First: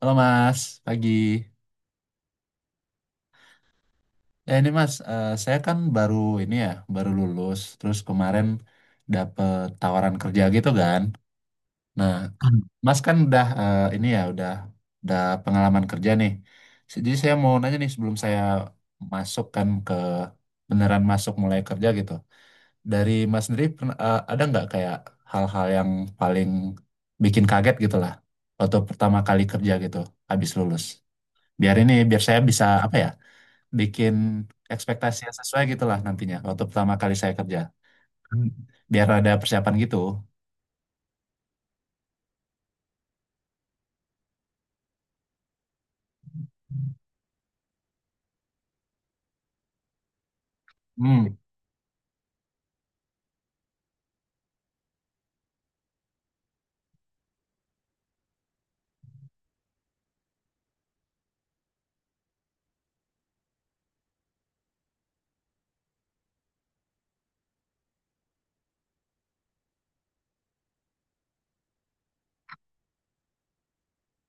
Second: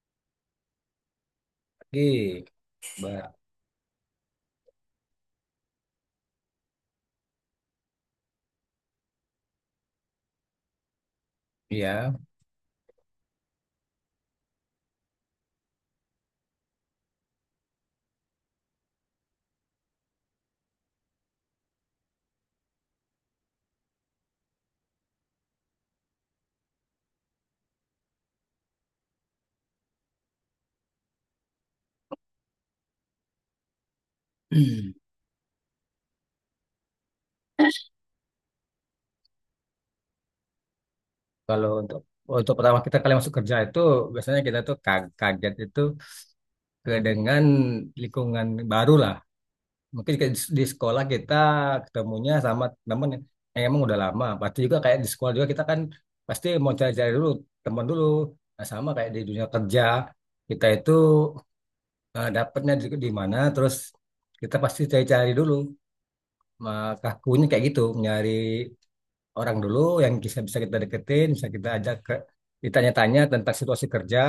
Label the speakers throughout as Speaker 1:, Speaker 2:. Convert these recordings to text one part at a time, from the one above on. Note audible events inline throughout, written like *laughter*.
Speaker 1: Halo Mas, pagi.
Speaker 2: Gig, Mbak.
Speaker 1: Ya ini Mas, saya kan baru ini ya, baru lulus. Terus kemarin dapet tawaran kerja gitu kan. Nah,
Speaker 2: Ya.
Speaker 1: Mas kan udah ini ya, udah pengalaman kerja nih. Jadi saya mau nanya nih sebelum saya masuk kan ke beneran masuk mulai kerja gitu. Dari Mas sendiri ada nggak kayak hal-hal yang paling bikin kaget gitu lah waktu pertama kali kerja gitu habis lulus. Biar saya bisa apa ya? Bikin ekspektasi
Speaker 2: *clears throat*
Speaker 1: yang sesuai gitu lah nantinya waktu pertama kali saya kerja. Hmm. Biar ada persiapan gitu.
Speaker 2: Kalau untuk untuk pertama kali masuk kerja itu biasanya kita tuh kaget itu ke dengan lingkungan baru lah. Mungkin kayak di sekolah
Speaker 1: Hmm.
Speaker 2: kita ketemunya sama teman yang emang udah lama. Pasti juga kayak di sekolah juga kita kan pasti mau cari-cari dulu teman dulu. Nah, sama kayak di dunia kerja kita itu dapatnya di mana. Terus kita pasti cari-cari dulu. Maka kakunya kayak gitu, nyari orang dulu yang bisa bisa kita deketin, bisa kita ajak ke ditanya-tanya tentang situasi kerja.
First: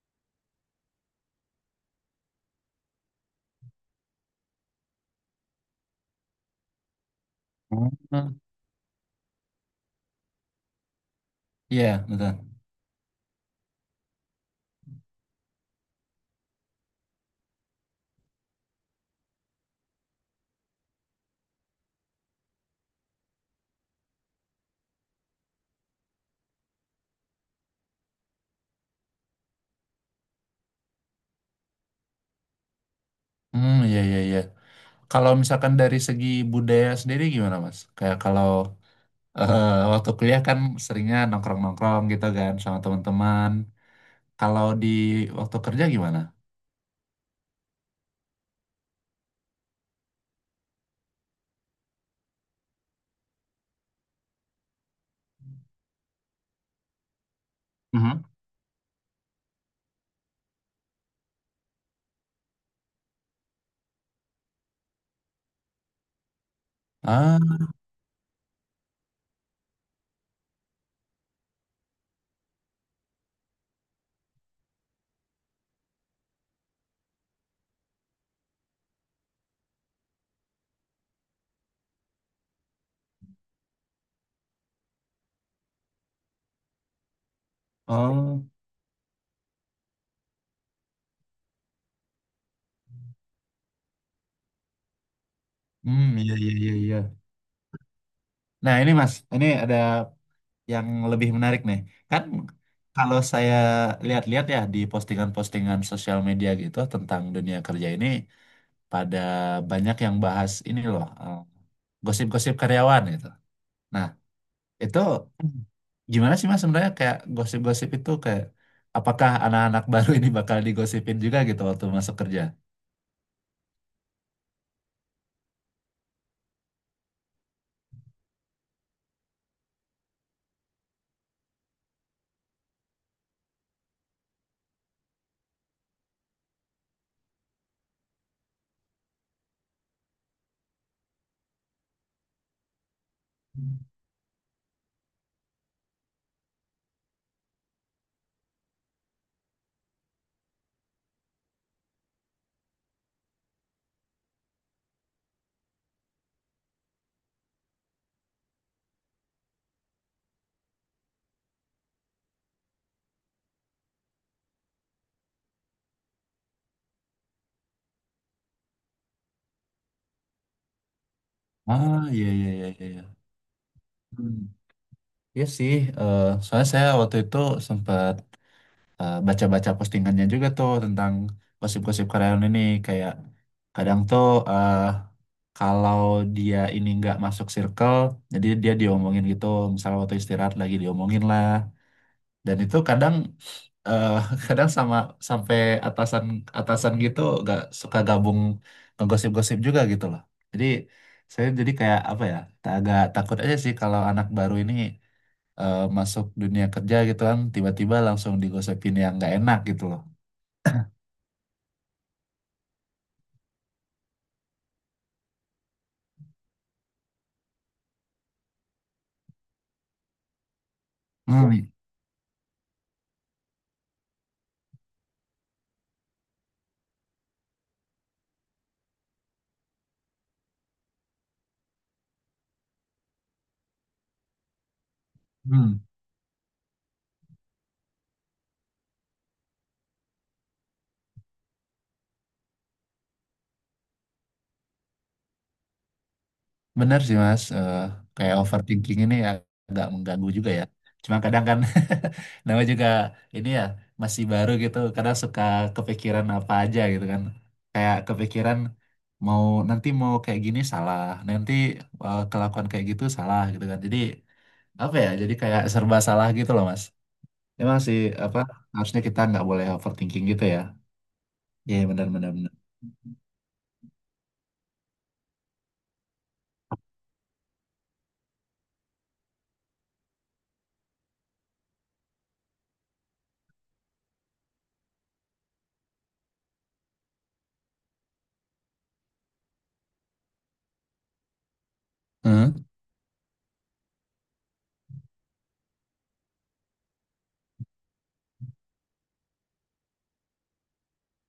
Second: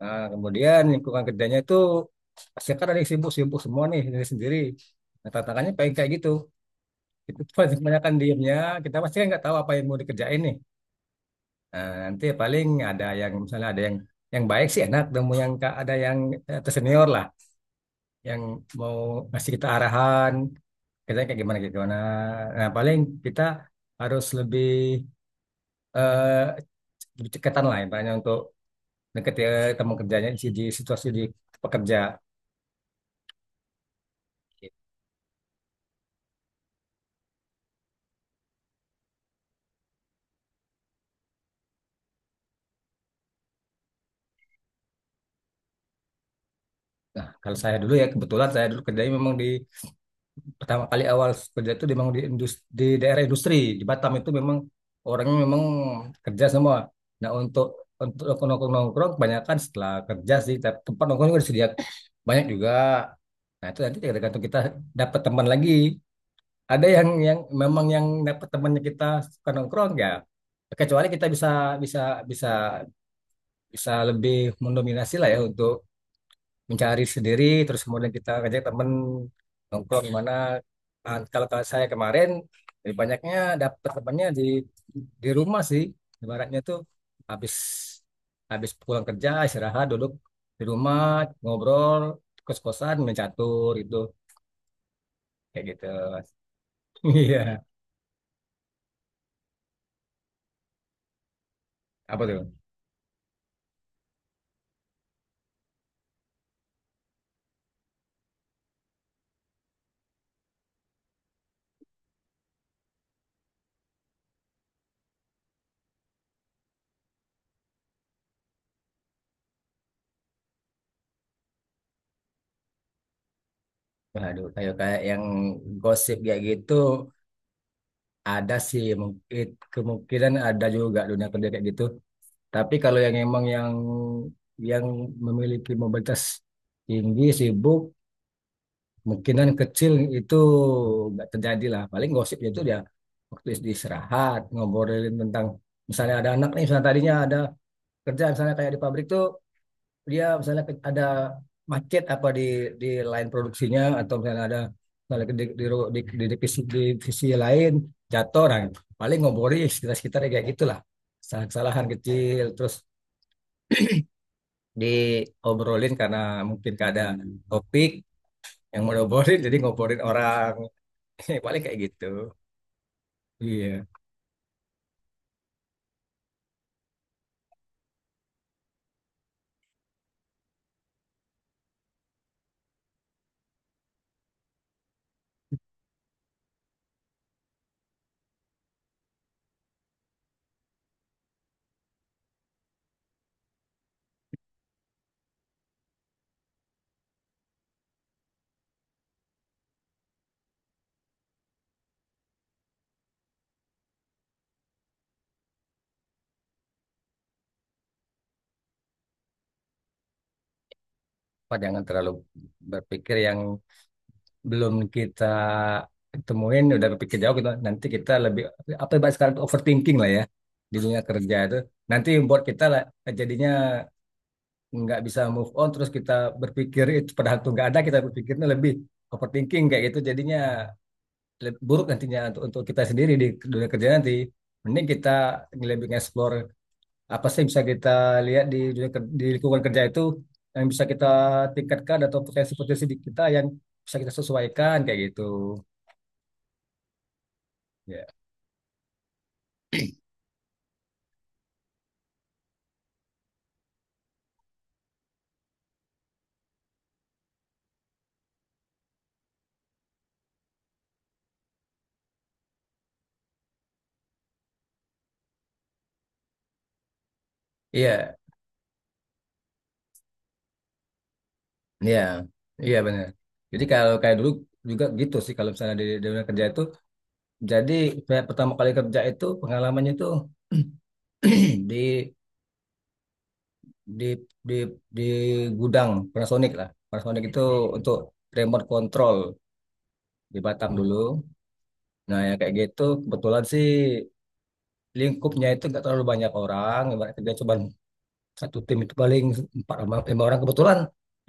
Speaker 2: Nah, kemudian lingkungan kerjanya itu pasti kan ada yang sibuk-sibuk semua nih sendiri sendiri. Nah, tantangannya pengen kayak gitu. Itu *laughs* paling kebanyakan
Speaker 1: Hmm.
Speaker 2: diemnya, kita pasti kan nggak tahu apa yang mau dikerjain nih. Nah,
Speaker 1: Iya,
Speaker 2: nanti
Speaker 1: betul.
Speaker 2: paling ada yang misalnya, ada yang baik sih enak, temu yang, ada yang tersenior lah, yang mau ngasih kita arahan, kerjanya kayak gimana kayak gimana. Nah, paling kita harus lebih ceketan lah intinya untuk deket ya teman kerjanya di situasi di pekerja.
Speaker 1: Hmm, iya, iya, iya. Kalau misalkan dari segi budaya sendiri gimana, Mas? Kayak kalau eh, waktu kuliah kan seringnya nongkrong-nongkrong gitu kan sama teman-teman. Kalau di waktu kerja gimana?
Speaker 2: Nah, kalau saya dulu, ya kebetulan saya dulu kerjanya memang di pertama kali awal kerja itu memang di industri, di daerah industri di Batam itu memang orangnya memang kerja semua. Nah,
Speaker 1: Mhm.
Speaker 2: untuk nongkrong nongkrong kebanyakan setelah kerja sih, tapi tempat nongkrong juga disediakan banyak juga. Nah, itu nanti tergantung kita dapat teman lagi. Ada yang
Speaker 1: Ah,
Speaker 2: memang yang dapat temannya, kita suka nongkrong ya. Kecuali kita bisa bisa bisa bisa lebih mendominasi lah ya untuk mencari sendiri, terus kemudian kita ngajak temen nongkrong di mana. Ah, kalau saya kemarin lebih banyaknya dapat temannya di rumah sih, ibaratnya tuh habis
Speaker 1: oh,
Speaker 2: habis pulang kerja istirahat duduk di rumah ngobrol, kos-kosan main catur gitu, kayak gitu.
Speaker 1: hmm, iya, iya, iya, iya.
Speaker 2: *laughs* Iya,
Speaker 1: Nah, ini Mas, ini ada yang lebih menarik nih.
Speaker 2: apa
Speaker 1: Kan
Speaker 2: tuh.
Speaker 1: kalau saya lihat-lihat ya di postingan-postingan sosial media gitu tentang dunia kerja ini pada banyak yang bahas ini loh, gosip-gosip karyawan gitu. Nah, itu gimana sih Mas sebenarnya kayak gosip-gosip itu kayak apakah anak-anak *laughs* baru ini bakal digosipin juga gitu waktu masuk kerja?
Speaker 2: Waduh, kayak kayak yang gosip kayak gitu ada sih mungkin, kemungkinan ada juga dunia kerja kayak gitu. Tapi kalau yang emang yang memiliki mobilitas tinggi sibuk, kemungkinan kecil itu nggak terjadi lah. Paling gosip itu dia waktu istirahat ngobrolin tentang misalnya ada anak nih, misalnya tadinya ada kerja misalnya kayak di pabrik tuh, dia misalnya ada macet apa di di lain produksinya, atau misalnya ada misalnya di divisi, divisi lain jatuh orang. Paling ngobrolin sekitar sekitar kayak gitulah, kesalahan kesalahan kecil terus diobrolin karena mungkin gak ada topik yang mau diobrolin, jadi ngobrolin orang. *laughs* Paling kayak
Speaker 1: Ah,
Speaker 2: gitu,
Speaker 1: iya, iya, iya, iya, iya.
Speaker 2: iya.
Speaker 1: Hmm. Iya sih, soalnya saya waktu itu sempat baca-baca postingannya juga tuh tentang gosip-gosip karyawan ini kayak kadang tuh, eh, kalau dia ini nggak masuk circle jadi dia diomongin gitu, misalnya waktu istirahat lagi diomongin lah, dan itu kadang eh, *laughs* kadang sama sampai atasan atasan gitu gak suka gabung ngegosip-gosip juga gitu loh. Jadi saya jadi kayak apa ya, agak takut aja sih kalau anak baru ini masuk dunia kerja gitu kan tiba-tiba langsung digosipin yang nggak enak gitu loh.
Speaker 2: Pak, jangan terlalu berpikir yang belum kita temuin udah berpikir jauh gitu, nanti kita lebih apa yang bahas sekarang tuh overthinking lah ya di dunia kerja itu.
Speaker 1: Hmm.
Speaker 2: Nanti buat kita lah jadinya nggak bisa move on, terus kita berpikir itu padahal tuh nggak ada, kita berpikirnya lebih overthinking kayak gitu, jadinya buruk nantinya untuk kita sendiri di dunia kerja nanti. Mending kita
Speaker 1: Hmm.
Speaker 2: lebih nge-explore apa sih yang bisa kita lihat di dunia di lingkungan kerja itu, yang bisa kita tingkatkan atau potensi-potensi di kita yang bisa kita sesuaikan kayak gitu.
Speaker 1: Benar sih Mas.
Speaker 2: Iya,
Speaker 1: Kayak overthinking ini ya agak mengganggu juga ya. Cuma kadang kan *laughs* namanya juga ini ya masih baru gitu, kadang suka kepikiran apa aja gitu kan. Kayak kepikiran mau nanti mau kayak gini salah, nanti kelakuan kayak gitu salah gitu kan. Jadi apa ya? Jadi kayak serba salah gitu loh Mas. Emang sih
Speaker 2: iya,
Speaker 1: apa harusnya kita nggak boleh overthinking gitu ya. Iya,
Speaker 2: iya,
Speaker 1: benar, benar, benar.
Speaker 2: iya benar. Jadi kalau kayak dulu juga gitu sih, kalau misalnya di dunia kerja itu. Jadi saya pertama kali kerja itu pengalamannya itu *clears throat* di di di di gudang Panasonic lah. Panasonic itu untuk remote control di Batam dulu. Nah, yang kayak
Speaker 1: Hmm?
Speaker 2: gitu kebetulan sih lingkupnya itu nggak terlalu banyak orang. Ibarat kerja cuma satu tim itu paling empat orang- lima orang, kebetulan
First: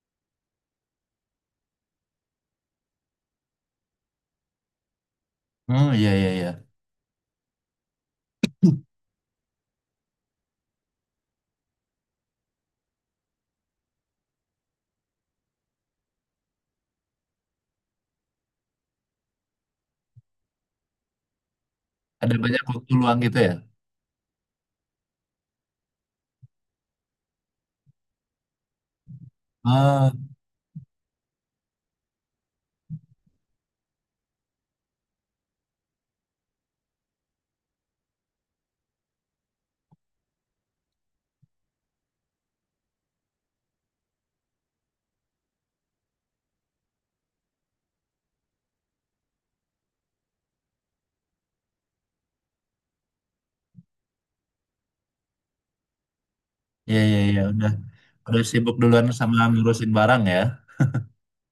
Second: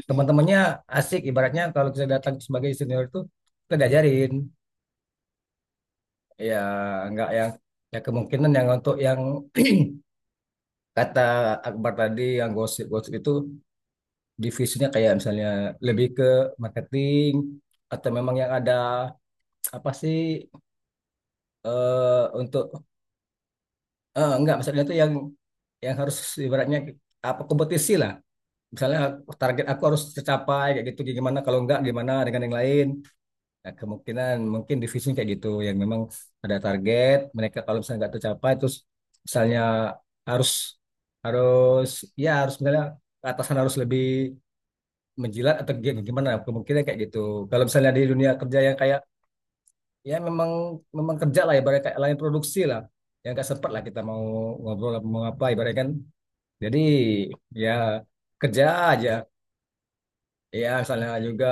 Speaker 2: teman-temannya asik, ibaratnya kalau kita datang sebagai senior itu kita diajarin.
Speaker 1: Oh, iya, iya, iya.
Speaker 2: Ya, nggak yang, ya kemungkinan yang untuk yang *clears throat* kata Akbar tadi yang gosip-gosip itu, divisinya kayak misalnya lebih ke marketing, atau memang yang ada apa sih
Speaker 1: Ada banyak
Speaker 2: untuk.
Speaker 1: waktu luang gitu ya.
Speaker 2: Enggak, maksudnya itu yang harus ibaratnya apa, kompetisi lah misalnya, target aku harus
Speaker 1: Oh.
Speaker 2: tercapai kayak gitu, gimana kalau enggak, gimana dengan yang lain. Nah, kemungkinan mungkin divisi kayak gitu yang memang ada target mereka, kalau misalnya nggak tercapai terus misalnya harus harus ya harus misalnya atasan harus lebih menjilat atau gimana, kemungkinan kayak gitu. Kalau misalnya di dunia kerja yang kayak ya memang memang kerja lah, ibaratnya kayak lain produksi lah, yang nggak sempat lah kita mau ngobrol apa- mau apa ibaratnya kan. Jadi
Speaker 1: Iya, iya, iya,
Speaker 2: ya
Speaker 1: udah. Udah
Speaker 2: kerja
Speaker 1: sibuk duluan
Speaker 2: aja.
Speaker 1: sama ngurusin barang ya.
Speaker 2: Ya misalnya juga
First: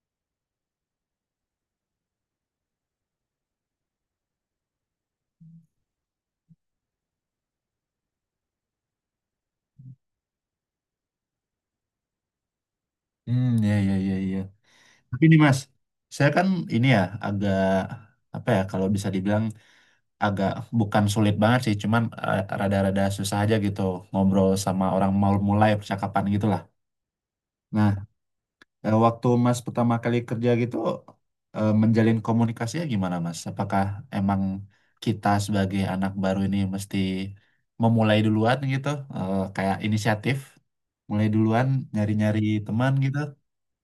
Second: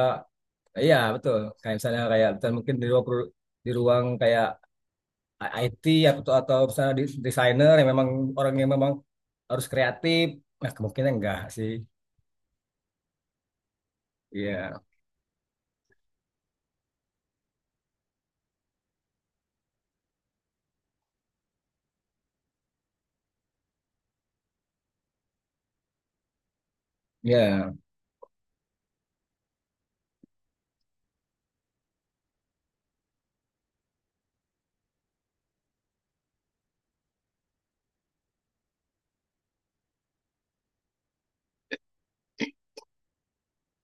Speaker 2: iya betul, kayak misalnya mungkin di ruang di ruang kayak IT, atau misalnya di- desainer yang memang orang yang memang harus kreatif, nah kemungkinan enggak sih.
Speaker 1: Hmm, iya, iya, iya, iya.
Speaker 2: Iya,
Speaker 1: Tapi nih Mas, saya kan ini ya agak apa ya kalau bisa dibilang agak bukan sulit banget sih, cuman rada-rada susah aja gitu ngobrol sama orang mau mulai percakapan gitu lah.
Speaker 2: iya,
Speaker 1: Nah, waktu Mas pertama kali kerja gitu, menjalin komunikasinya gimana Mas? Apakah emang kita sebagai anak baru ini mesti memulai duluan gitu, kayak inisiatif, mulai duluan nyari-nyari teman gitu?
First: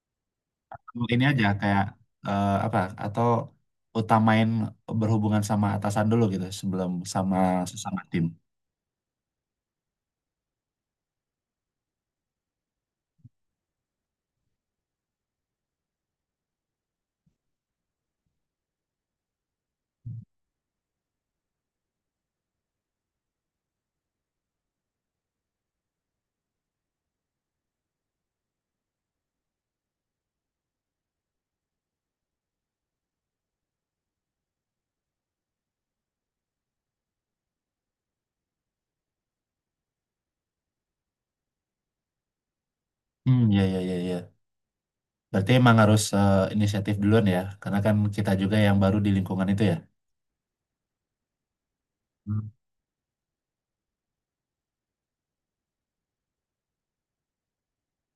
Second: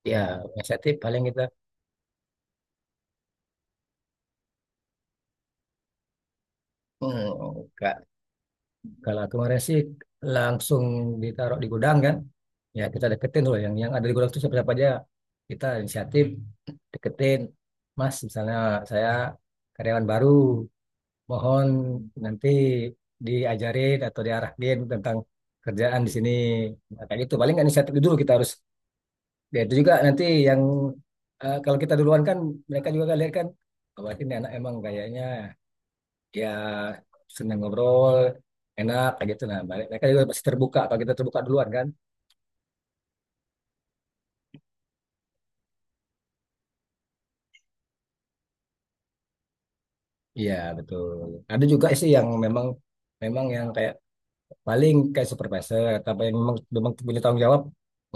Speaker 2: iya, inisiatif
Speaker 1: Atau
Speaker 2: paling
Speaker 1: ini
Speaker 2: kita.
Speaker 1: aja kayak apa? Atau utamain berhubungan sama atasan dulu gitu sebelum
Speaker 2: Hmm,
Speaker 1: sama
Speaker 2: enggak,
Speaker 1: sesama tim?
Speaker 2: kalau kemarin sih langsung ditaruh di gudang kan, ya kita deketin dulu yang ada di gudang itu siapa siapa aja. Kita inisiatif deketin, Mas misalnya saya karyawan baru, mohon nanti diajarin atau diarahin tentang kerjaan di sini. Nah, kayak gitu. Paling kan inisiatif dulu kita harus. Ya itu juga nanti yang kalau kita duluan kan mereka juga kan lihat kan bahwa ini anak emang kayaknya ya senang ngobrol, enak kayak gitu. Nah, mereka juga pasti terbuka kalau kita terbuka duluan kan.
Speaker 1: Hmm, ya, ya, ya, ya. Berarti emang harus inisiatif duluan ya, karena kan kita juga yang baru di lingkungan itu ya.
Speaker 2: Iya, betul. Ada juga sih yang memang memang yang kayak paling kayak supervisor, tapi yang memang memang punya tanggung jawab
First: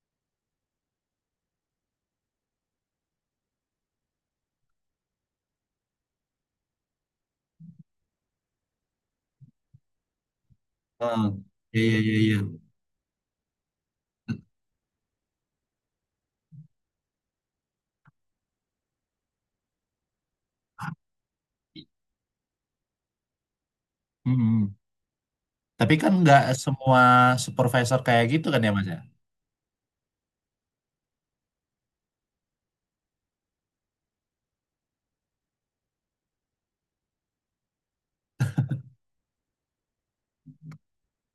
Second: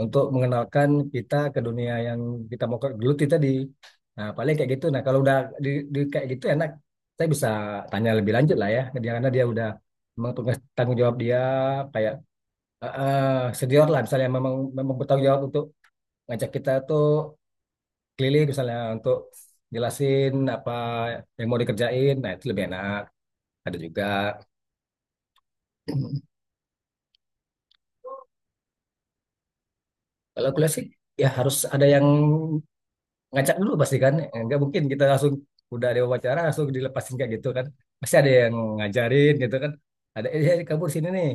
Speaker 2: untuk mengenalkan kita ke dunia yang kita mau geluti tadi, nah paling kayak gitu. Nah, kalau udah di, kayak gitu enak, saya bisa tanya lebih lanjut lah ya dia, karena dia udah memang tugas tanggung jawab
Speaker 1: Ah,
Speaker 2: dia.
Speaker 1: iya, iya,
Speaker 2: Kayak
Speaker 1: iya, iya.
Speaker 2: senior lah, misalnya memang memang bertanggung jawab untuk ngajak kita tuh keliling misalnya untuk jelasin apa yang mau dikerjain, nah itu lebih enak. Ada juga
Speaker 1: Mm-mm. Tapi kan nggak semua supervisor kayak gitu kan ya Mas ya?
Speaker 2: kalau kuliah sih ya harus ada yang ngacak dulu pasti kan. Eh, nggak mungkin kita langsung udah ada wawancara langsung dilepasin kayak gitu kan, pasti ada yang ngajarin gitu kan. Ada kamu di sini nih,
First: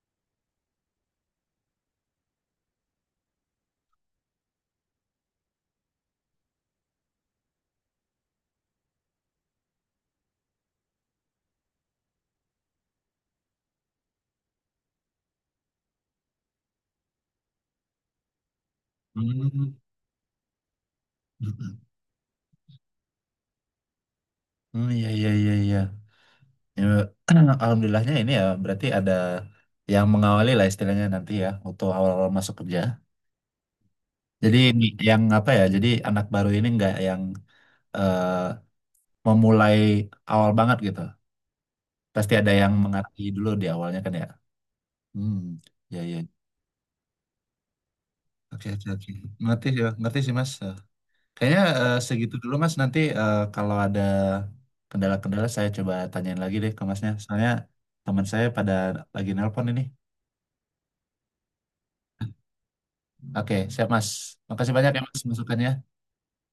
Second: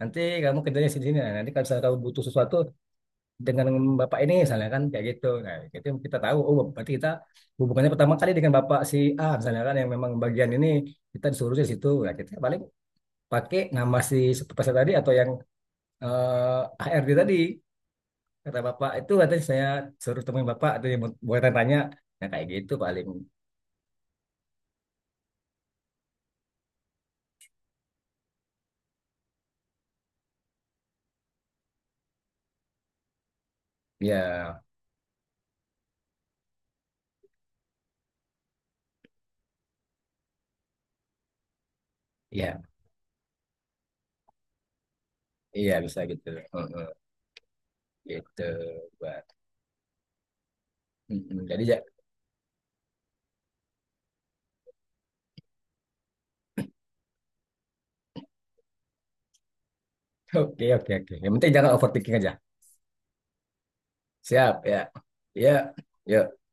Speaker 2: nanti kamu kerjanya di sini. Nah, nanti kalau misalnya kamu butuh sesuatu dengan bapak ini misalnya kan, kayak gitu. Nah gitu kita tahu, oh berarti kita hubungannya pertama kali dengan bapak si A misalnya kan, yang memang bagian ini kita disuruh di situ. Nah, kita paling pakai nama si supervisor tadi atau yang HRD tadi, kata bapak itu katanya saya
Speaker 1: Hmm.
Speaker 2: suruh temuin bapak, atau yang buat tanya. Nah kayak gitu paling.
Speaker 1: Hmm, iya, iya, iya, iya. Ya, kan alhamdulillahnya ini ya berarti ada yang mengawali lah istilahnya nanti ya waktu awal-awal masuk kerja. Jadi
Speaker 2: Ya,
Speaker 1: ini yang apa ya? Jadi anak baru ini nggak yang eh, memulai awal banget gitu. Pasti ada
Speaker 2: ya,
Speaker 1: yang mengerti dulu di awalnya kan ya. Hmm,
Speaker 2: iya bisa
Speaker 1: iya, iya.
Speaker 2: gitu. Heeh, gitu,
Speaker 1: Oke, oke, oke.
Speaker 2: buat.
Speaker 1: Ngerti sih, ngerti sih Mas.
Speaker 2: Mm, mm.
Speaker 1: Kayaknya
Speaker 2: Jadi ya,
Speaker 1: segitu dulu Mas. Nanti kalau ada kendala-kendala saya coba tanyain lagi deh ke Masnya. Soalnya teman saya pada lagi nelpon ini.
Speaker 2: *laughs* oke, oke, oke. Yang penting jangan overthinking aja.
Speaker 1: Oke, siap Mas.
Speaker 2: Siap,
Speaker 1: Makasih
Speaker 2: ya.
Speaker 1: banyak ya Mas
Speaker 2: Ya,
Speaker 1: masukannya.
Speaker 2: yuk.